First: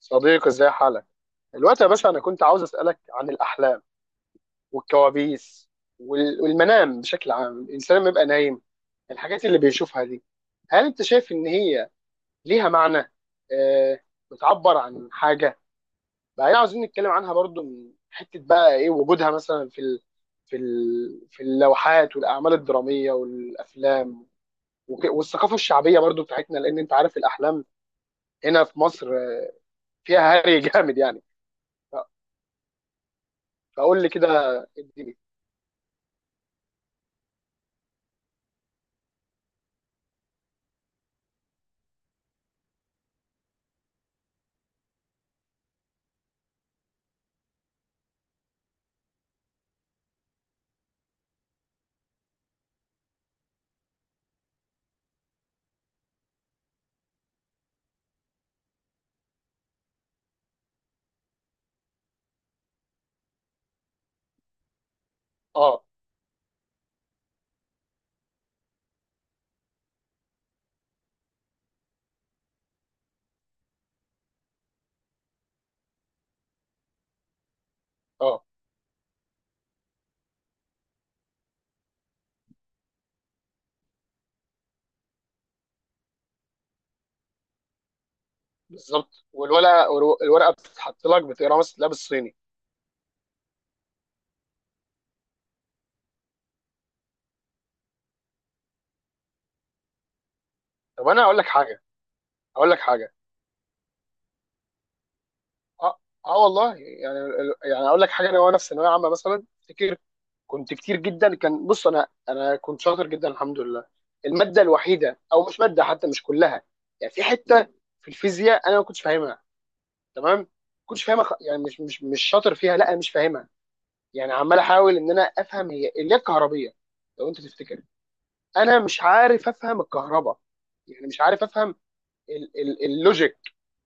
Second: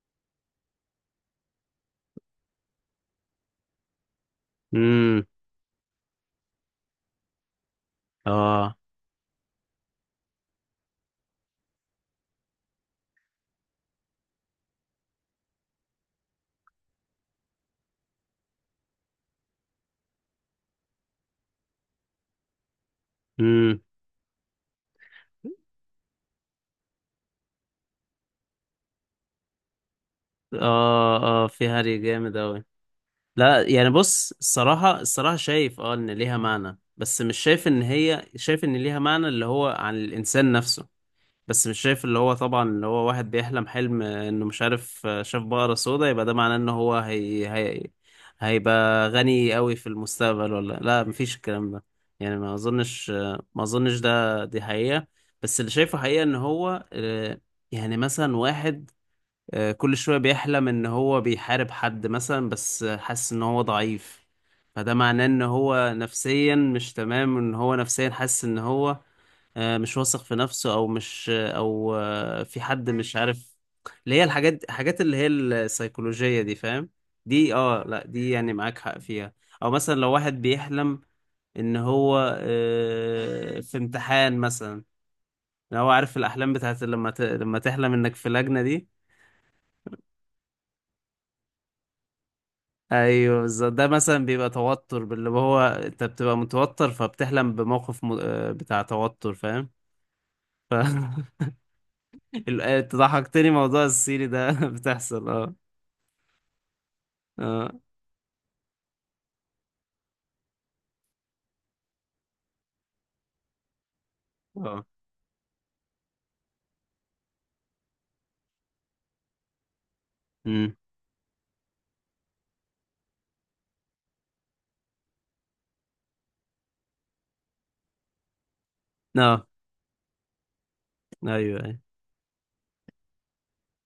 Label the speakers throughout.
Speaker 1: صديقي، ازاي حالك الوقت يا باشا؟ انا كنت عاوز اسالك عن الاحلام
Speaker 2: امم.
Speaker 1: والكوابيس والمنام بشكل عام. الانسان لما يبقى نايم،
Speaker 2: اه.
Speaker 1: الحاجات اللي بيشوفها دي، هل انت شايف ان هي ليها معنى؟ آه بتعبر عن حاجه؟ بعدين عاوزين نتكلم عنها برضو من حته بقى ايه وجودها مثلا في اللوحات والاعمال الدراميه
Speaker 2: امم.
Speaker 1: والافلام، والثقافه الشعبيه برضو بتاعتنا. لان انت عارف الاحلام هنا في مصر فيها هري جامد يعني.
Speaker 2: اه. اه، في
Speaker 1: ف-
Speaker 2: هري جامد اوي. لا، يعني
Speaker 1: فقول لي كده
Speaker 2: بص. الصراحة
Speaker 1: الدنيا.
Speaker 2: شايف ان ليها معنى، بس مش شايف ان هي ان ليها معنى اللي هو عن الانسان نفسه. بس مش شايف، اللي هو طبعا اللي هو واحد بيحلم حلم انه مش عارف، شاف بقرة سودا، يبقى ده معناه ان هو هي هي هيبقى غني اوي في المستقبل ولا لا. مفيش الكلام ده. يعني ما اظنش دي حقيقة. بس اللي شايفه حقيقة ان هو، يعني مثلا واحد، كل شوية بيحلم ان هو بيحارب حد مثلا، بس حاسس ان هو ضعيف. فده معناه ان
Speaker 1: اه،
Speaker 2: هو نفسيا مش تمام، ان هو نفسيا حاسس ان هو مش واثق في نفسه، او مش او آه، في حد، مش عارف. اللي هي الحاجات اللي هي السيكولوجية دي، فاهم؟ دي، لا، دي
Speaker 1: اه،
Speaker 2: يعني معاك حق فيها. او مثلا لو واحد بيحلم ان هو، في امتحان مثلا. لو هو عارف الاحلام بتاعت، لما لما تحلم انك في لجنة دي.
Speaker 1: بالظبط. والورقه، الورقه بتتحط لك، بتقراها مثلا تلاقيها بالصيني.
Speaker 2: ايوه، بالظبط. ده مثلا بيبقى توتر، باللي هو انت بتبقى متوتر فبتحلم بموقف م... آه، بتاع توتر، فاهم؟ ف
Speaker 1: طب انا اقول لك حاجه. اقول لك
Speaker 2: أنت
Speaker 1: حاجه
Speaker 2: ضحكتني. موضوع السيري ده بتحصل، اه.
Speaker 1: اه، اه والله يعني.
Speaker 2: اه.
Speaker 1: يعني اقول لك حاجه، انا وانا في ثانويه عامه مثلا افتكر كنت كتير جدا. كان بص، انا كنت شاطر جدا الحمد لله. الماده
Speaker 2: اه.
Speaker 1: الوحيده او مش ماده حتى، مش كلها. يعني في حته في الفيزياء انا ما كنتش فاهمها تمام. ما
Speaker 2: امم.
Speaker 1: كنتش فاهمها، يعني مش شاطر فيها. لا، انا مش فاهمها. يعني عمال احاول ان انا افهم هي اللي هي الكهربيه. لو انت تفتكر، انا مش
Speaker 2: اه.
Speaker 1: عارف افهم الكهرباء. يعني مش
Speaker 2: ايوه.
Speaker 1: عارف افهم
Speaker 2: ايوه.
Speaker 1: اللوجيك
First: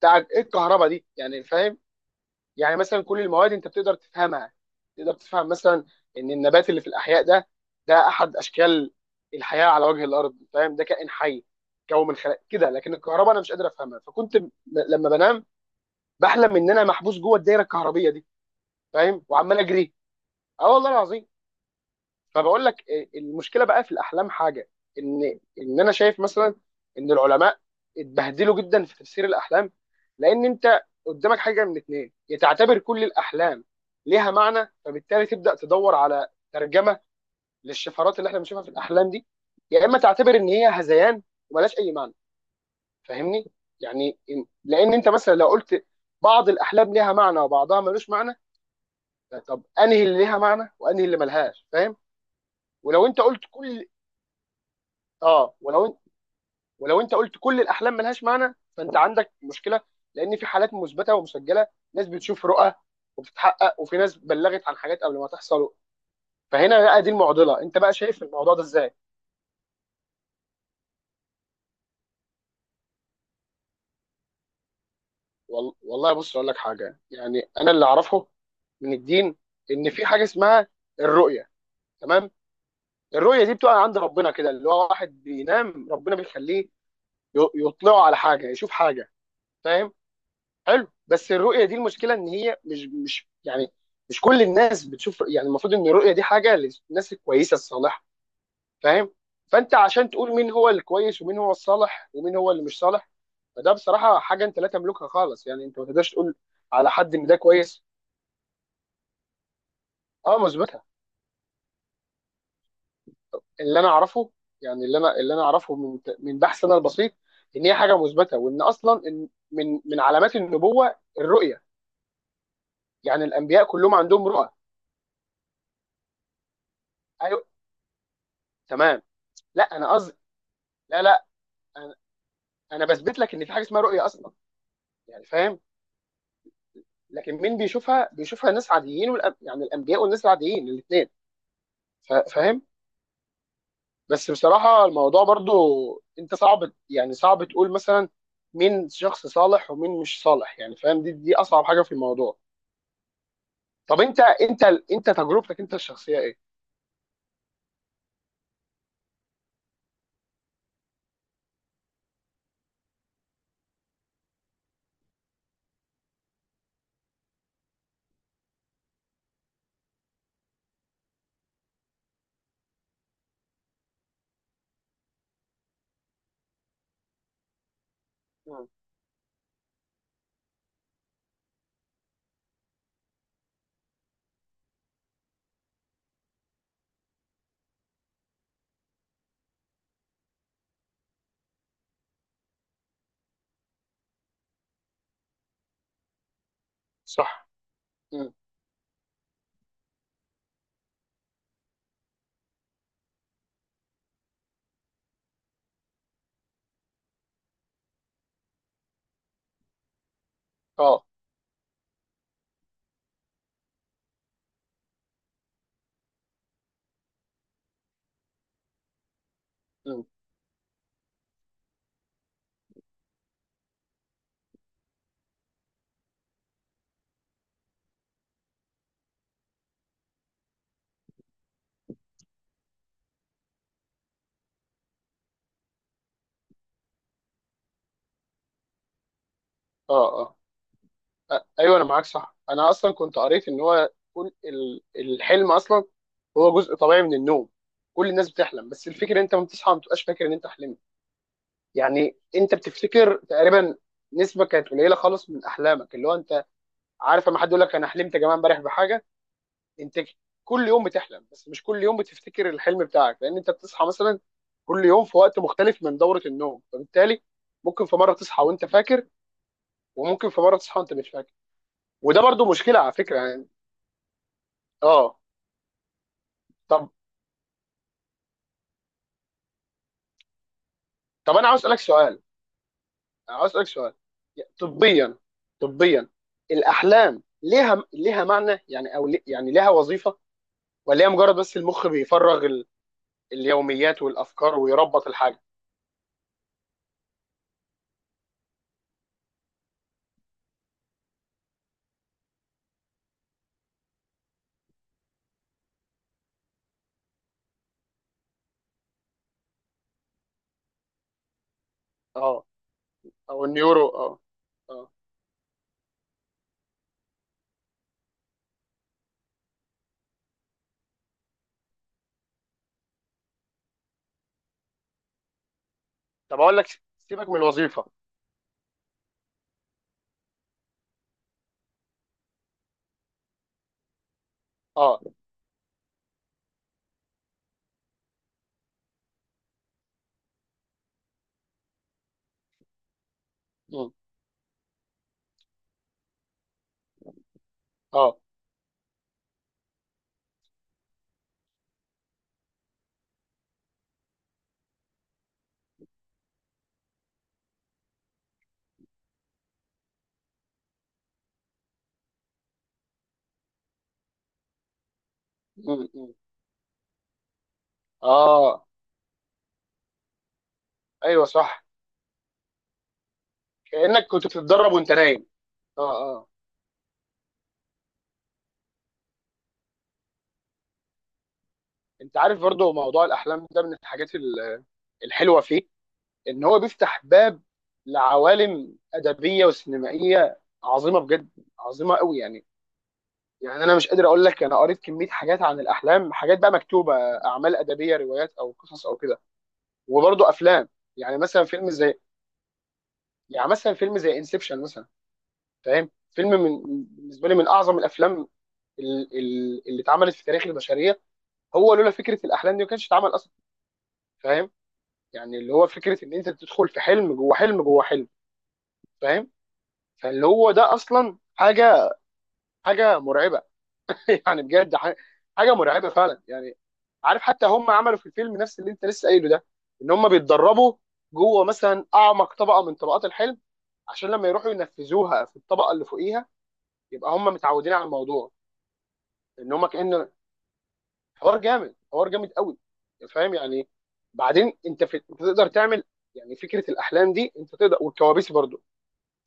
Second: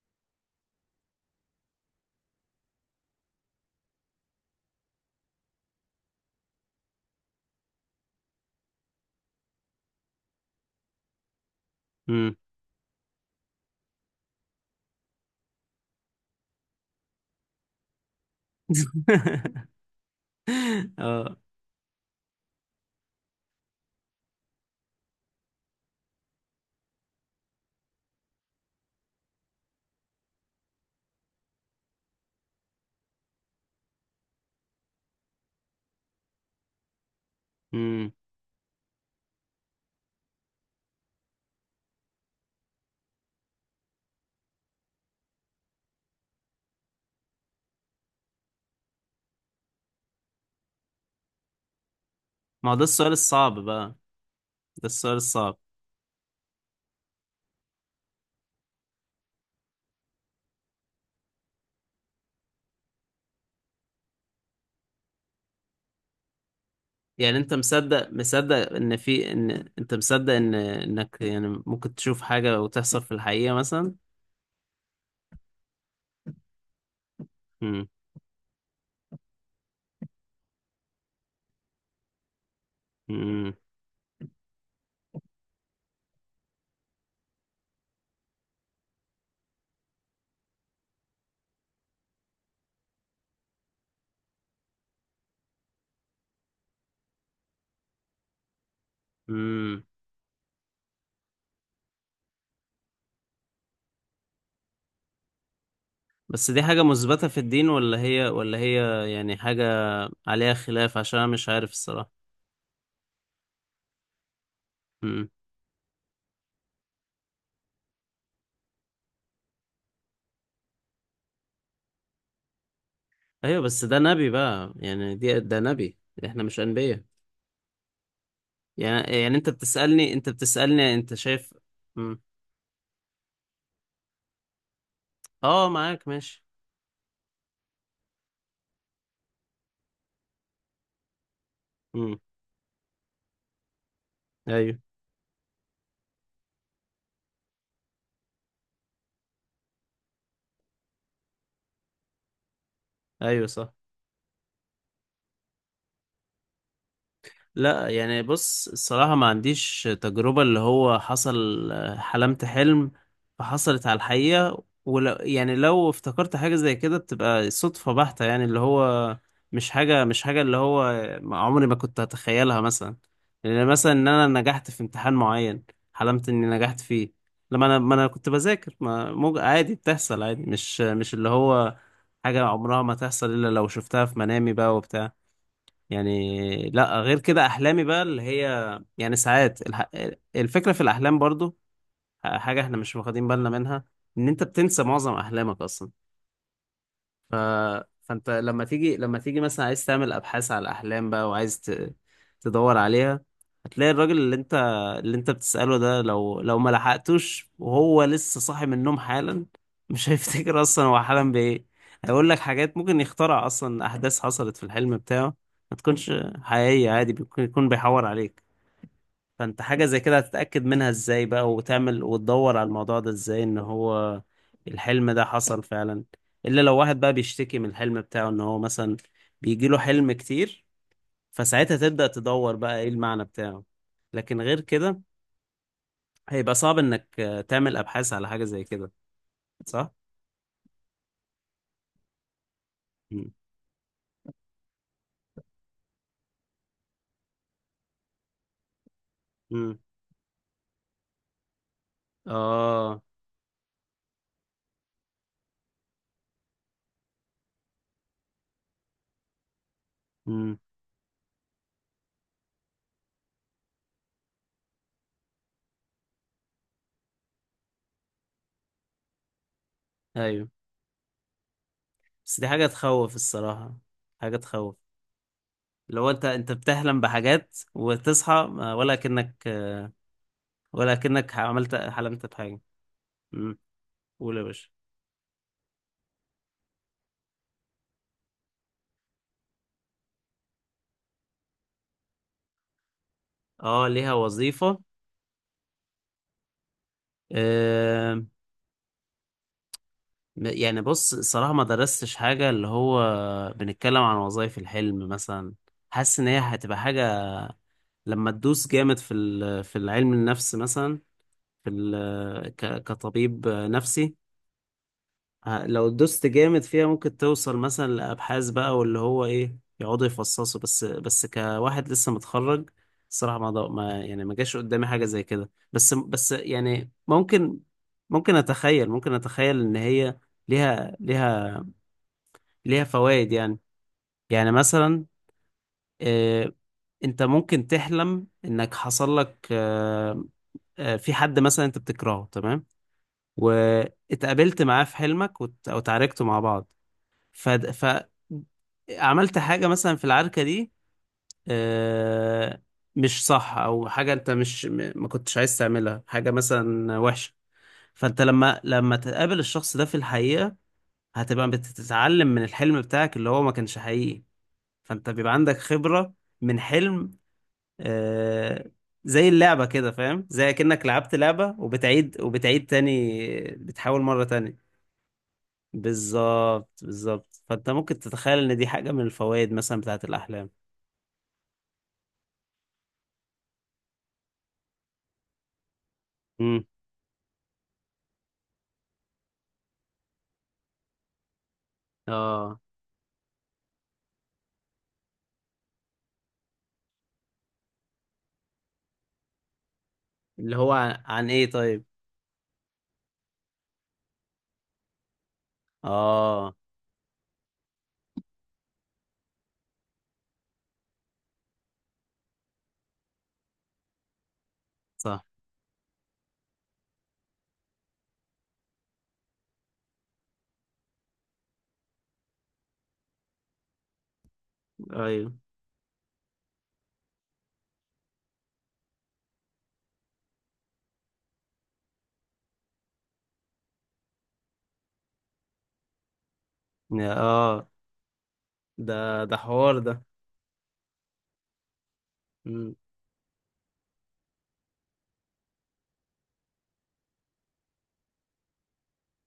Speaker 1: بتاع ايه الكهرباء دي يعني. فاهم؟ يعني مثلا كل المواد انت بتقدر تفهمها. تقدر تفهم مثلا ان النبات اللي في الاحياء ده احد اشكال الحياه على وجه الارض، فاهم؟ ده كائن حي، كون من
Speaker 2: امم.
Speaker 1: خلق كده. لكن الكهرباء انا مش قادر افهمها، فكنت لما بنام بحلم ان انا محبوس جوه الدايره الكهربيه دي، فاهم؟ وعمال اجري. اه والله العظيم.
Speaker 2: اه.
Speaker 1: فبقول لك إيه، المشكله بقى في الاحلام حاجه، ان انا شايف مثلا ان العلماء اتبهدلوا جدا في تفسير الاحلام. لان انت قدامك حاجه من اتنين، يا تعتبر كل الاحلام ليها معنى فبالتالي تبدا تدور على ترجمه
Speaker 2: امم.
Speaker 1: للشفرات اللي احنا بنشوفها في الاحلام دي، يا اما تعتبر ان هي هذيان وملهاش اي معنى. فاهمني؟ يعني لان انت مثلا لو قلت بعض الاحلام ليها معنى وبعضها ملوش معنى، طب انهي اللي ليها معنى وانهي اللي ملهاش، فاهم؟
Speaker 2: ما هو ده
Speaker 1: ولو
Speaker 2: السؤال
Speaker 1: انت قلت
Speaker 2: الصعب
Speaker 1: كل...
Speaker 2: بقى. ده السؤال
Speaker 1: اه،
Speaker 2: الصعب.
Speaker 1: ولو انت قلت كل الاحلام ملهاش معنى فانت عندك مشكله، لان في حالات مثبته ومسجله، ناس بتشوف رؤى وبتتحقق، وفي ناس بلغت عن حاجات قبل ما تحصل. فهنا بقى دي
Speaker 2: يعني انت
Speaker 1: المعضله. انت بقى
Speaker 2: مصدق
Speaker 1: شايف الموضوع ده ازاي؟
Speaker 2: ان في ان انت مصدق انك يعني ممكن تشوف حاجة وتحصل في الحقيقة مثلا.
Speaker 1: والله بص، اقول لك حاجه. يعني انا اللي
Speaker 2: امم.
Speaker 1: اعرفه من الدين ان في حاجه اسمها الرؤيه، تمام؟ الرؤيه دي بتقع عند ربنا كده، اللي هو واحد بينام ربنا بيخليه يطلعه على حاجه، يشوف حاجه، فاهم؟ حلو. بس الرؤيه دي المشكله ان هي مش يعني مش كل الناس بتشوف. يعني المفروض ان الرؤيه دي حاجه للناس الكويسه الصالحه، فاهم؟ فانت
Speaker 2: امم.
Speaker 1: عشان تقول مين هو الكويس ومين هو الصالح ومين هو اللي مش صالح، فده بصراحه حاجه انت لا تملكها خالص. يعني انت ما تقدرش تقول
Speaker 2: بس دي حاجة
Speaker 1: على حد ان
Speaker 2: مثبتة
Speaker 1: ده
Speaker 2: في الدين،
Speaker 1: كويس.
Speaker 2: ولا هي يعني حاجة
Speaker 1: اه،
Speaker 2: عليها
Speaker 1: مثبته.
Speaker 2: خلاف، عشان أنا مش عارف الصراحة.
Speaker 1: اللي انا اعرفه، يعني اللي انا
Speaker 2: امم.
Speaker 1: اللي انا اعرفه من بحث انا البسيط، ان هي حاجه مثبته، وان اصلا إن من علامات النبوه الرؤيه. يعني
Speaker 2: أيوة،
Speaker 1: الانبياء
Speaker 2: بس
Speaker 1: كلهم
Speaker 2: ده
Speaker 1: عندهم
Speaker 2: نبي
Speaker 1: رؤى.
Speaker 2: بقى. يعني ده نبي، إحنا مش أنبياء.
Speaker 1: ايوه، تمام.
Speaker 2: يعني
Speaker 1: لا، انا قصدي،
Speaker 2: أنت بتسألني
Speaker 1: لا،
Speaker 2: أنت
Speaker 1: لا،
Speaker 2: شايف؟
Speaker 1: انا
Speaker 2: امم.
Speaker 1: انا بثبت لك ان في حاجه اسمها رؤيه اصلا، يعني فاهم؟
Speaker 2: أه، معاك ماشي.
Speaker 1: لكن مين بيشوفها؟ بيشوفها ناس عاديين والأب... يعني الانبياء والناس العاديين الاثنين،
Speaker 2: امم.
Speaker 1: فاهم؟ بس
Speaker 2: أيوة.
Speaker 1: بصراحه الموضوع برضو انت صعب، يعني صعب تقول مثلا مين شخص صالح ومين مش صالح، يعني فاهم، دي اصعب حاجه في الموضوع.
Speaker 2: أيوة، صح.
Speaker 1: طب انت تجربتك انت الشخصيه ايه؟
Speaker 2: لا، يعني بص. الصراحة ما عنديش تجربة، اللي هو حصل حلمت حلم فحصلت على الحقيقة. ولو يعني لو افتكرت حاجة زي كده بتبقى صدفة بحتة، يعني اللي هو مش حاجة اللي هو عمري ما كنت هتخيلها مثلا. يعني مثلا ان انا نجحت في امتحان معين، حلمت اني نجحت فيه لما ما انا كنت
Speaker 1: مم.
Speaker 2: بذاكر. ما مج... عادي بتحصل، عادي مش اللي هو حاجة عمرها ما تحصل الا لو شفتها في منامي بقى وبتاع. يعني لا، غير كده احلامي بقى اللي هي يعني ساعات الفكره في الاحلام برضو حاجه احنا مش واخدين بالنا منها، ان انت بتنسى معظم احلامك اصلا. ف...
Speaker 1: صح.
Speaker 2: فانت
Speaker 1: مم.
Speaker 2: لما تيجي مثلا عايز تعمل ابحاث على الاحلام بقى، وعايز تدور عليها، هتلاقي الراجل اللي انت بتسأله ده، لو ما لحقتوش وهو لسه صاحي من النوم حالا، مش هيفتكر اصلا هو
Speaker 1: اه.
Speaker 2: حلم بايه. هيقول لك حاجات ممكن يخترع اصلا احداث حصلت في الحلم بتاعه ما تكونش حقيقية، عادي يكون بيحور عليك. فانت حاجة زي
Speaker 1: مم.
Speaker 2: كده هتتأكد منها ازاي بقى؟ وتعمل وتدور على الموضوع ده ازاي، ان هو الحلم ده حصل فعلا؟ الا لو واحد بقى بيشتكي من الحلم بتاعه، ان هو مثلا بيجيله حلم كتير، فساعتها تبدأ تدور بقى ايه المعنى بتاعه. لكن غير كده هيبقى صعب انك تعمل ابحاث على حاجة زي كده. صح؟
Speaker 1: اه، اه. ايوه انا معاك صح. انا اصلا كنت
Speaker 2: مم.
Speaker 1: قريت ان هو كل الحلم اصلا هو جزء طبيعي من النوم. كل الناس بتحلم بس الفكره انت لما بتصحى ما
Speaker 2: مم.
Speaker 1: بتبقاش فاكر ان انت حلمت. يعني انت
Speaker 2: اه.
Speaker 1: بتفتكر تقريبا نسبه كانت قليله خالص من احلامك. اللي هو انت عارف لما حد يقول لك انا حلمت يا جماعه امبارح بحاجه، انت
Speaker 2: مم.
Speaker 1: كل يوم بتحلم بس مش كل يوم بتفتكر الحلم بتاعك، لان انت بتصحى مثلا كل يوم في وقت مختلف من دوره النوم. فبالتالي ممكن في مره تصحى وانت فاكر، وممكن في
Speaker 2: ايوه.
Speaker 1: مره تصحى وانت مش فاكر. وده
Speaker 2: بس دي
Speaker 1: برضو
Speaker 2: حاجة
Speaker 1: مشكله على
Speaker 2: تخوف
Speaker 1: فكره يعني.
Speaker 2: الصراحة، حاجة تخوف.
Speaker 1: اه.
Speaker 2: لو انت
Speaker 1: طب
Speaker 2: بتحلم بحاجات وتصحى ولا كأنك، ولكنك
Speaker 1: طب انا عاوز اسالك سؤال.
Speaker 2: حلمت بحاجة.
Speaker 1: انا عاوز
Speaker 2: امم.
Speaker 1: اسالك سؤال.
Speaker 2: قول يا باشا.
Speaker 1: طبيا طبيا، الاحلام ليها معنى يعني؟ او يعني ليها وظيفه؟ ولا هي مجرد بس المخ بيفرغ
Speaker 2: اه،
Speaker 1: اليوميات
Speaker 2: ليها
Speaker 1: والافكار
Speaker 2: وظيفة.
Speaker 1: ويربط الحاجه؟
Speaker 2: آه يعني بص، الصراحة ما درستش حاجة، اللي هو بنتكلم عن وظائف الحلم مثلا. حاسس ان هي هتبقى حاجة لما تدوس جامد في العلم النفس مثلا،
Speaker 1: اه، او
Speaker 2: كطبيب
Speaker 1: النيورو، اه،
Speaker 2: نفسي.
Speaker 1: اه.
Speaker 2: لو دوست جامد فيها ممكن توصل مثلا لأبحاث بقى، واللي هو إيه يقعدوا يفصصوا. بس كواحد لسه متخرج الصراحة ما يعني ما جاش قدامي حاجة زي كده، بس
Speaker 1: طب اقول لك،
Speaker 2: يعني
Speaker 1: سيبك من
Speaker 2: ممكن.
Speaker 1: الوظيفه.
Speaker 2: ممكن أتخيل إن هي ليها ليها ليها فوائد يعني. يعني
Speaker 1: اه،
Speaker 2: مثلا، آه، أنت ممكن تحلم إنك حصل لك، في حد مثلا أنت بتكرهه، تمام،
Speaker 1: مم.
Speaker 2: واتقابلت معاه في حلمك أو اتعاركتوا مع بعض. ف... ف
Speaker 1: اه،
Speaker 2: عملت حاجة مثلا في العركة دي، آه، مش صح، أو حاجة أنت مش م- ما كنتش عايز تعملها، حاجة مثلا وحشة. فأنت لما تقابل الشخص ده في الحقيقة، هتبقى بتتعلم من الحلم بتاعك اللي هو ما كانش حقيقي، فأنت بيبقى عندك
Speaker 1: مم.
Speaker 2: خبرة
Speaker 1: مم.
Speaker 2: من حلم.
Speaker 1: اه.
Speaker 2: آه، زي اللعبة كده، فاهم؟ زي كأنك لعبت
Speaker 1: ايوه
Speaker 2: لعبة
Speaker 1: صح.
Speaker 2: وبتعيد وبتعيد تاني، بتحاول
Speaker 1: كانك
Speaker 2: مرة
Speaker 1: كنت بتتدرب
Speaker 2: تانية.
Speaker 1: وانت نايم. اه، اه.
Speaker 2: بالظبط بالظبط، فانت ممكن تتخيل ان دي حاجة من الفوائد مثلا بتاعت الاحلام.
Speaker 1: انت عارف برضو موضوع الاحلام ده من الحاجات الحلوه فيه ان هو
Speaker 2: امم.
Speaker 1: بيفتح باب لعوالم ادبيه وسينمائيه عظيمه بجد، عظيمه قوي يعني.
Speaker 2: اه.
Speaker 1: يعني انا مش قادر اقول لك، انا قريت كميه حاجات عن الاحلام، حاجات بقى مكتوبه اعمال ادبيه روايات او قصص او كده، وبرضه
Speaker 2: اللي
Speaker 1: افلام.
Speaker 2: هو عن،
Speaker 1: يعني مثلا
Speaker 2: ايه
Speaker 1: فيلم
Speaker 2: طيب؟
Speaker 1: زي يعني مثلا فيلم زي انسبشن مثلا، فاهم؟ فيلم
Speaker 2: اه.
Speaker 1: من بالنسبه لي من اعظم الافلام اللي اتعملت في تاريخ البشريه. هو لولا فكره الاحلام دي ما كانش اتعمل اصلا، فاهم؟
Speaker 2: صح.
Speaker 1: يعني اللي هو فكره ان انت تدخل في حلم جوه حلم جوه حلم، فاهم؟ فاللي هو ده اصلا حاجه، حاجه مرعبه يعني بجد
Speaker 2: ايوه.
Speaker 1: حاجه مرعبه فعلا يعني. عارف حتى هم عملوا في الفيلم نفس اللي انت لسه قايله ده، ان هم بيتدربوا جوه مثلا اعمق طبقه من طبقات الحلم عشان لما يروحوا ينفذوها في الطبقه اللي فوقيها يبقى هم
Speaker 2: اه،
Speaker 1: متعودين على الموضوع.
Speaker 2: ده
Speaker 1: ان هم
Speaker 2: حوار ده.
Speaker 1: كأن حوار جامد، حوار جامد قوي،
Speaker 2: امم.
Speaker 1: فاهم يعني؟ بعدين انت انت تقدر تعمل، يعني فكره الاحلام دي انت تقدر والكوابيس برضو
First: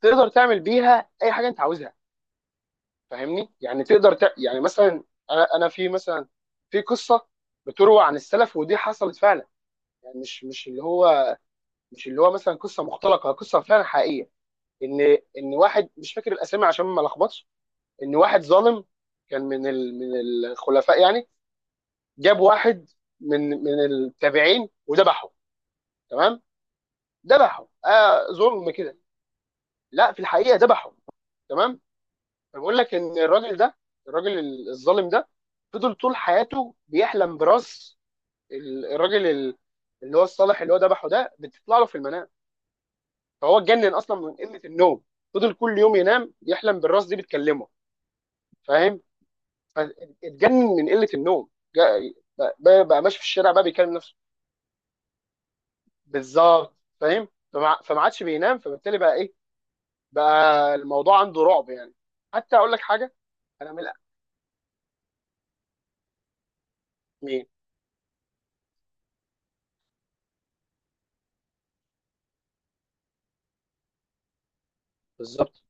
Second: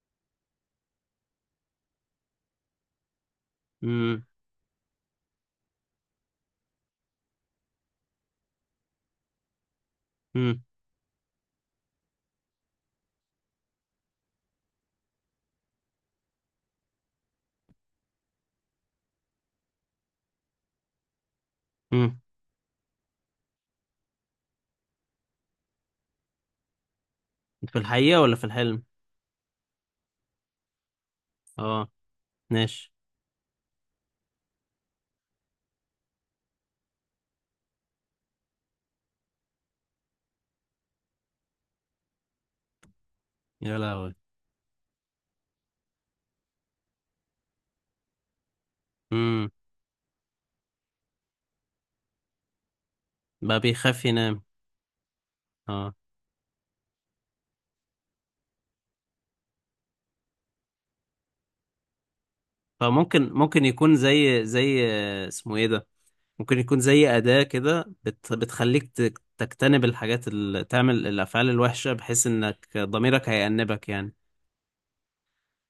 Speaker 1: تقدر تعمل بيها اي حاجه انت عاوزها، فاهمني؟ يعني تقدر
Speaker 2: امم.
Speaker 1: يعني مثلا انا في مثلا، في قصه بتروى عن السلف ودي حصلت فعلا، يعني
Speaker 2: امم.
Speaker 1: مش اللي هو مثلا قصه مختلقه، قصه فعلا حقيقيه. ان ان واحد مش فاكر الاسامي عشان ما لخبطش، ان واحد ظالم كان من من الخلفاء يعني،
Speaker 2: أمم.
Speaker 1: جاب واحد من التابعين وذبحه. تمام. ذبحه،
Speaker 2: في الحقيقة ولا في
Speaker 1: ظلم
Speaker 2: الحلم؟
Speaker 1: كده. لا، في الحقيقه ذبحه. تمام.
Speaker 2: اه.
Speaker 1: بقول
Speaker 2: ماشي.
Speaker 1: لك ان الراجل ده، الراجل الظالم ده فضل طول حياته بيحلم براس ال- الراجل ال- اللي هو الصالح اللي هو ذبحه ده، بتطلع له في المنام. فهو
Speaker 2: يا
Speaker 1: اتجنن
Speaker 2: لهوي.
Speaker 1: اصلا من قله النوم. فضل كل يوم ينام يحلم بالراس دي بتكلمه، فاهم؟
Speaker 2: امم.
Speaker 1: فاتجنن من قله النوم. بقى ماشي في الشارع
Speaker 2: بقى
Speaker 1: بقى بيكلم
Speaker 2: بيخاف
Speaker 1: نفسه.
Speaker 2: ينام. اه.
Speaker 1: بالظبط، فاهم؟ فما عادش بينام فبالتالي بقى ايه، بقى الموضوع عنده رعب يعني. حتى اقول لك حاجه.
Speaker 2: فممكن
Speaker 1: انا من...
Speaker 2: يكون زي اسمه ايه ده. ممكن يكون زي أداة
Speaker 1: مين؟
Speaker 2: كده بتخليك تجتنب الحاجات اللي تعمل الأفعال الوحشة، بحيث إنك ضميرك هيأنبك يعني.
Speaker 1: بالظبط.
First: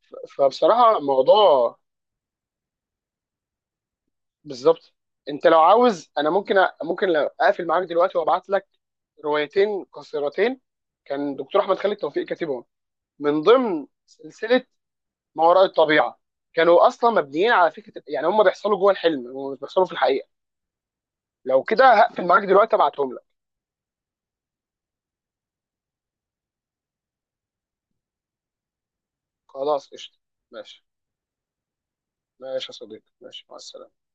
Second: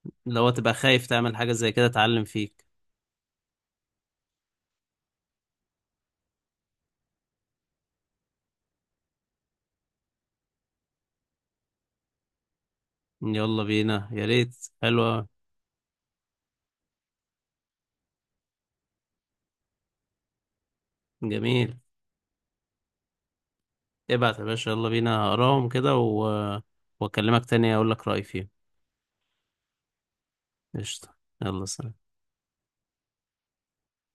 Speaker 2: لو تبقى
Speaker 1: فبصراحه
Speaker 2: خايف تعمل حاجة زي
Speaker 1: موضوع.
Speaker 2: كده، اتعلم فيك.
Speaker 1: بالظبط. انت لو عاوز، انا ممكن ممكن لو اقفل معاك دلوقتي وابعت لك روايتين قصيرتين كان دكتور احمد خالد توفيق كاتبهم، من
Speaker 2: يلا
Speaker 1: ضمن
Speaker 2: بينا، يا ريت.
Speaker 1: سلسله
Speaker 2: حلوة.
Speaker 1: ما وراء الطبيعه. كانوا اصلا مبنيين على فكره، يعني هم بيحصلوا جوه الحلم ومش بيحصلوا في الحقيقه. لو
Speaker 2: جميل.
Speaker 1: كده هقفل معاك دلوقتي ابعتهم لك.
Speaker 2: ابعت يا باشا، يلا بينا، هقراهم كده وأكلمك تاني، أقول لك رأيي فيهم.
Speaker 1: خلاص، قشطه. ماشي.
Speaker 2: قشطة. يلا، سلام.
Speaker 1: ماشي يا صديقي، ماشي، مع السلامه.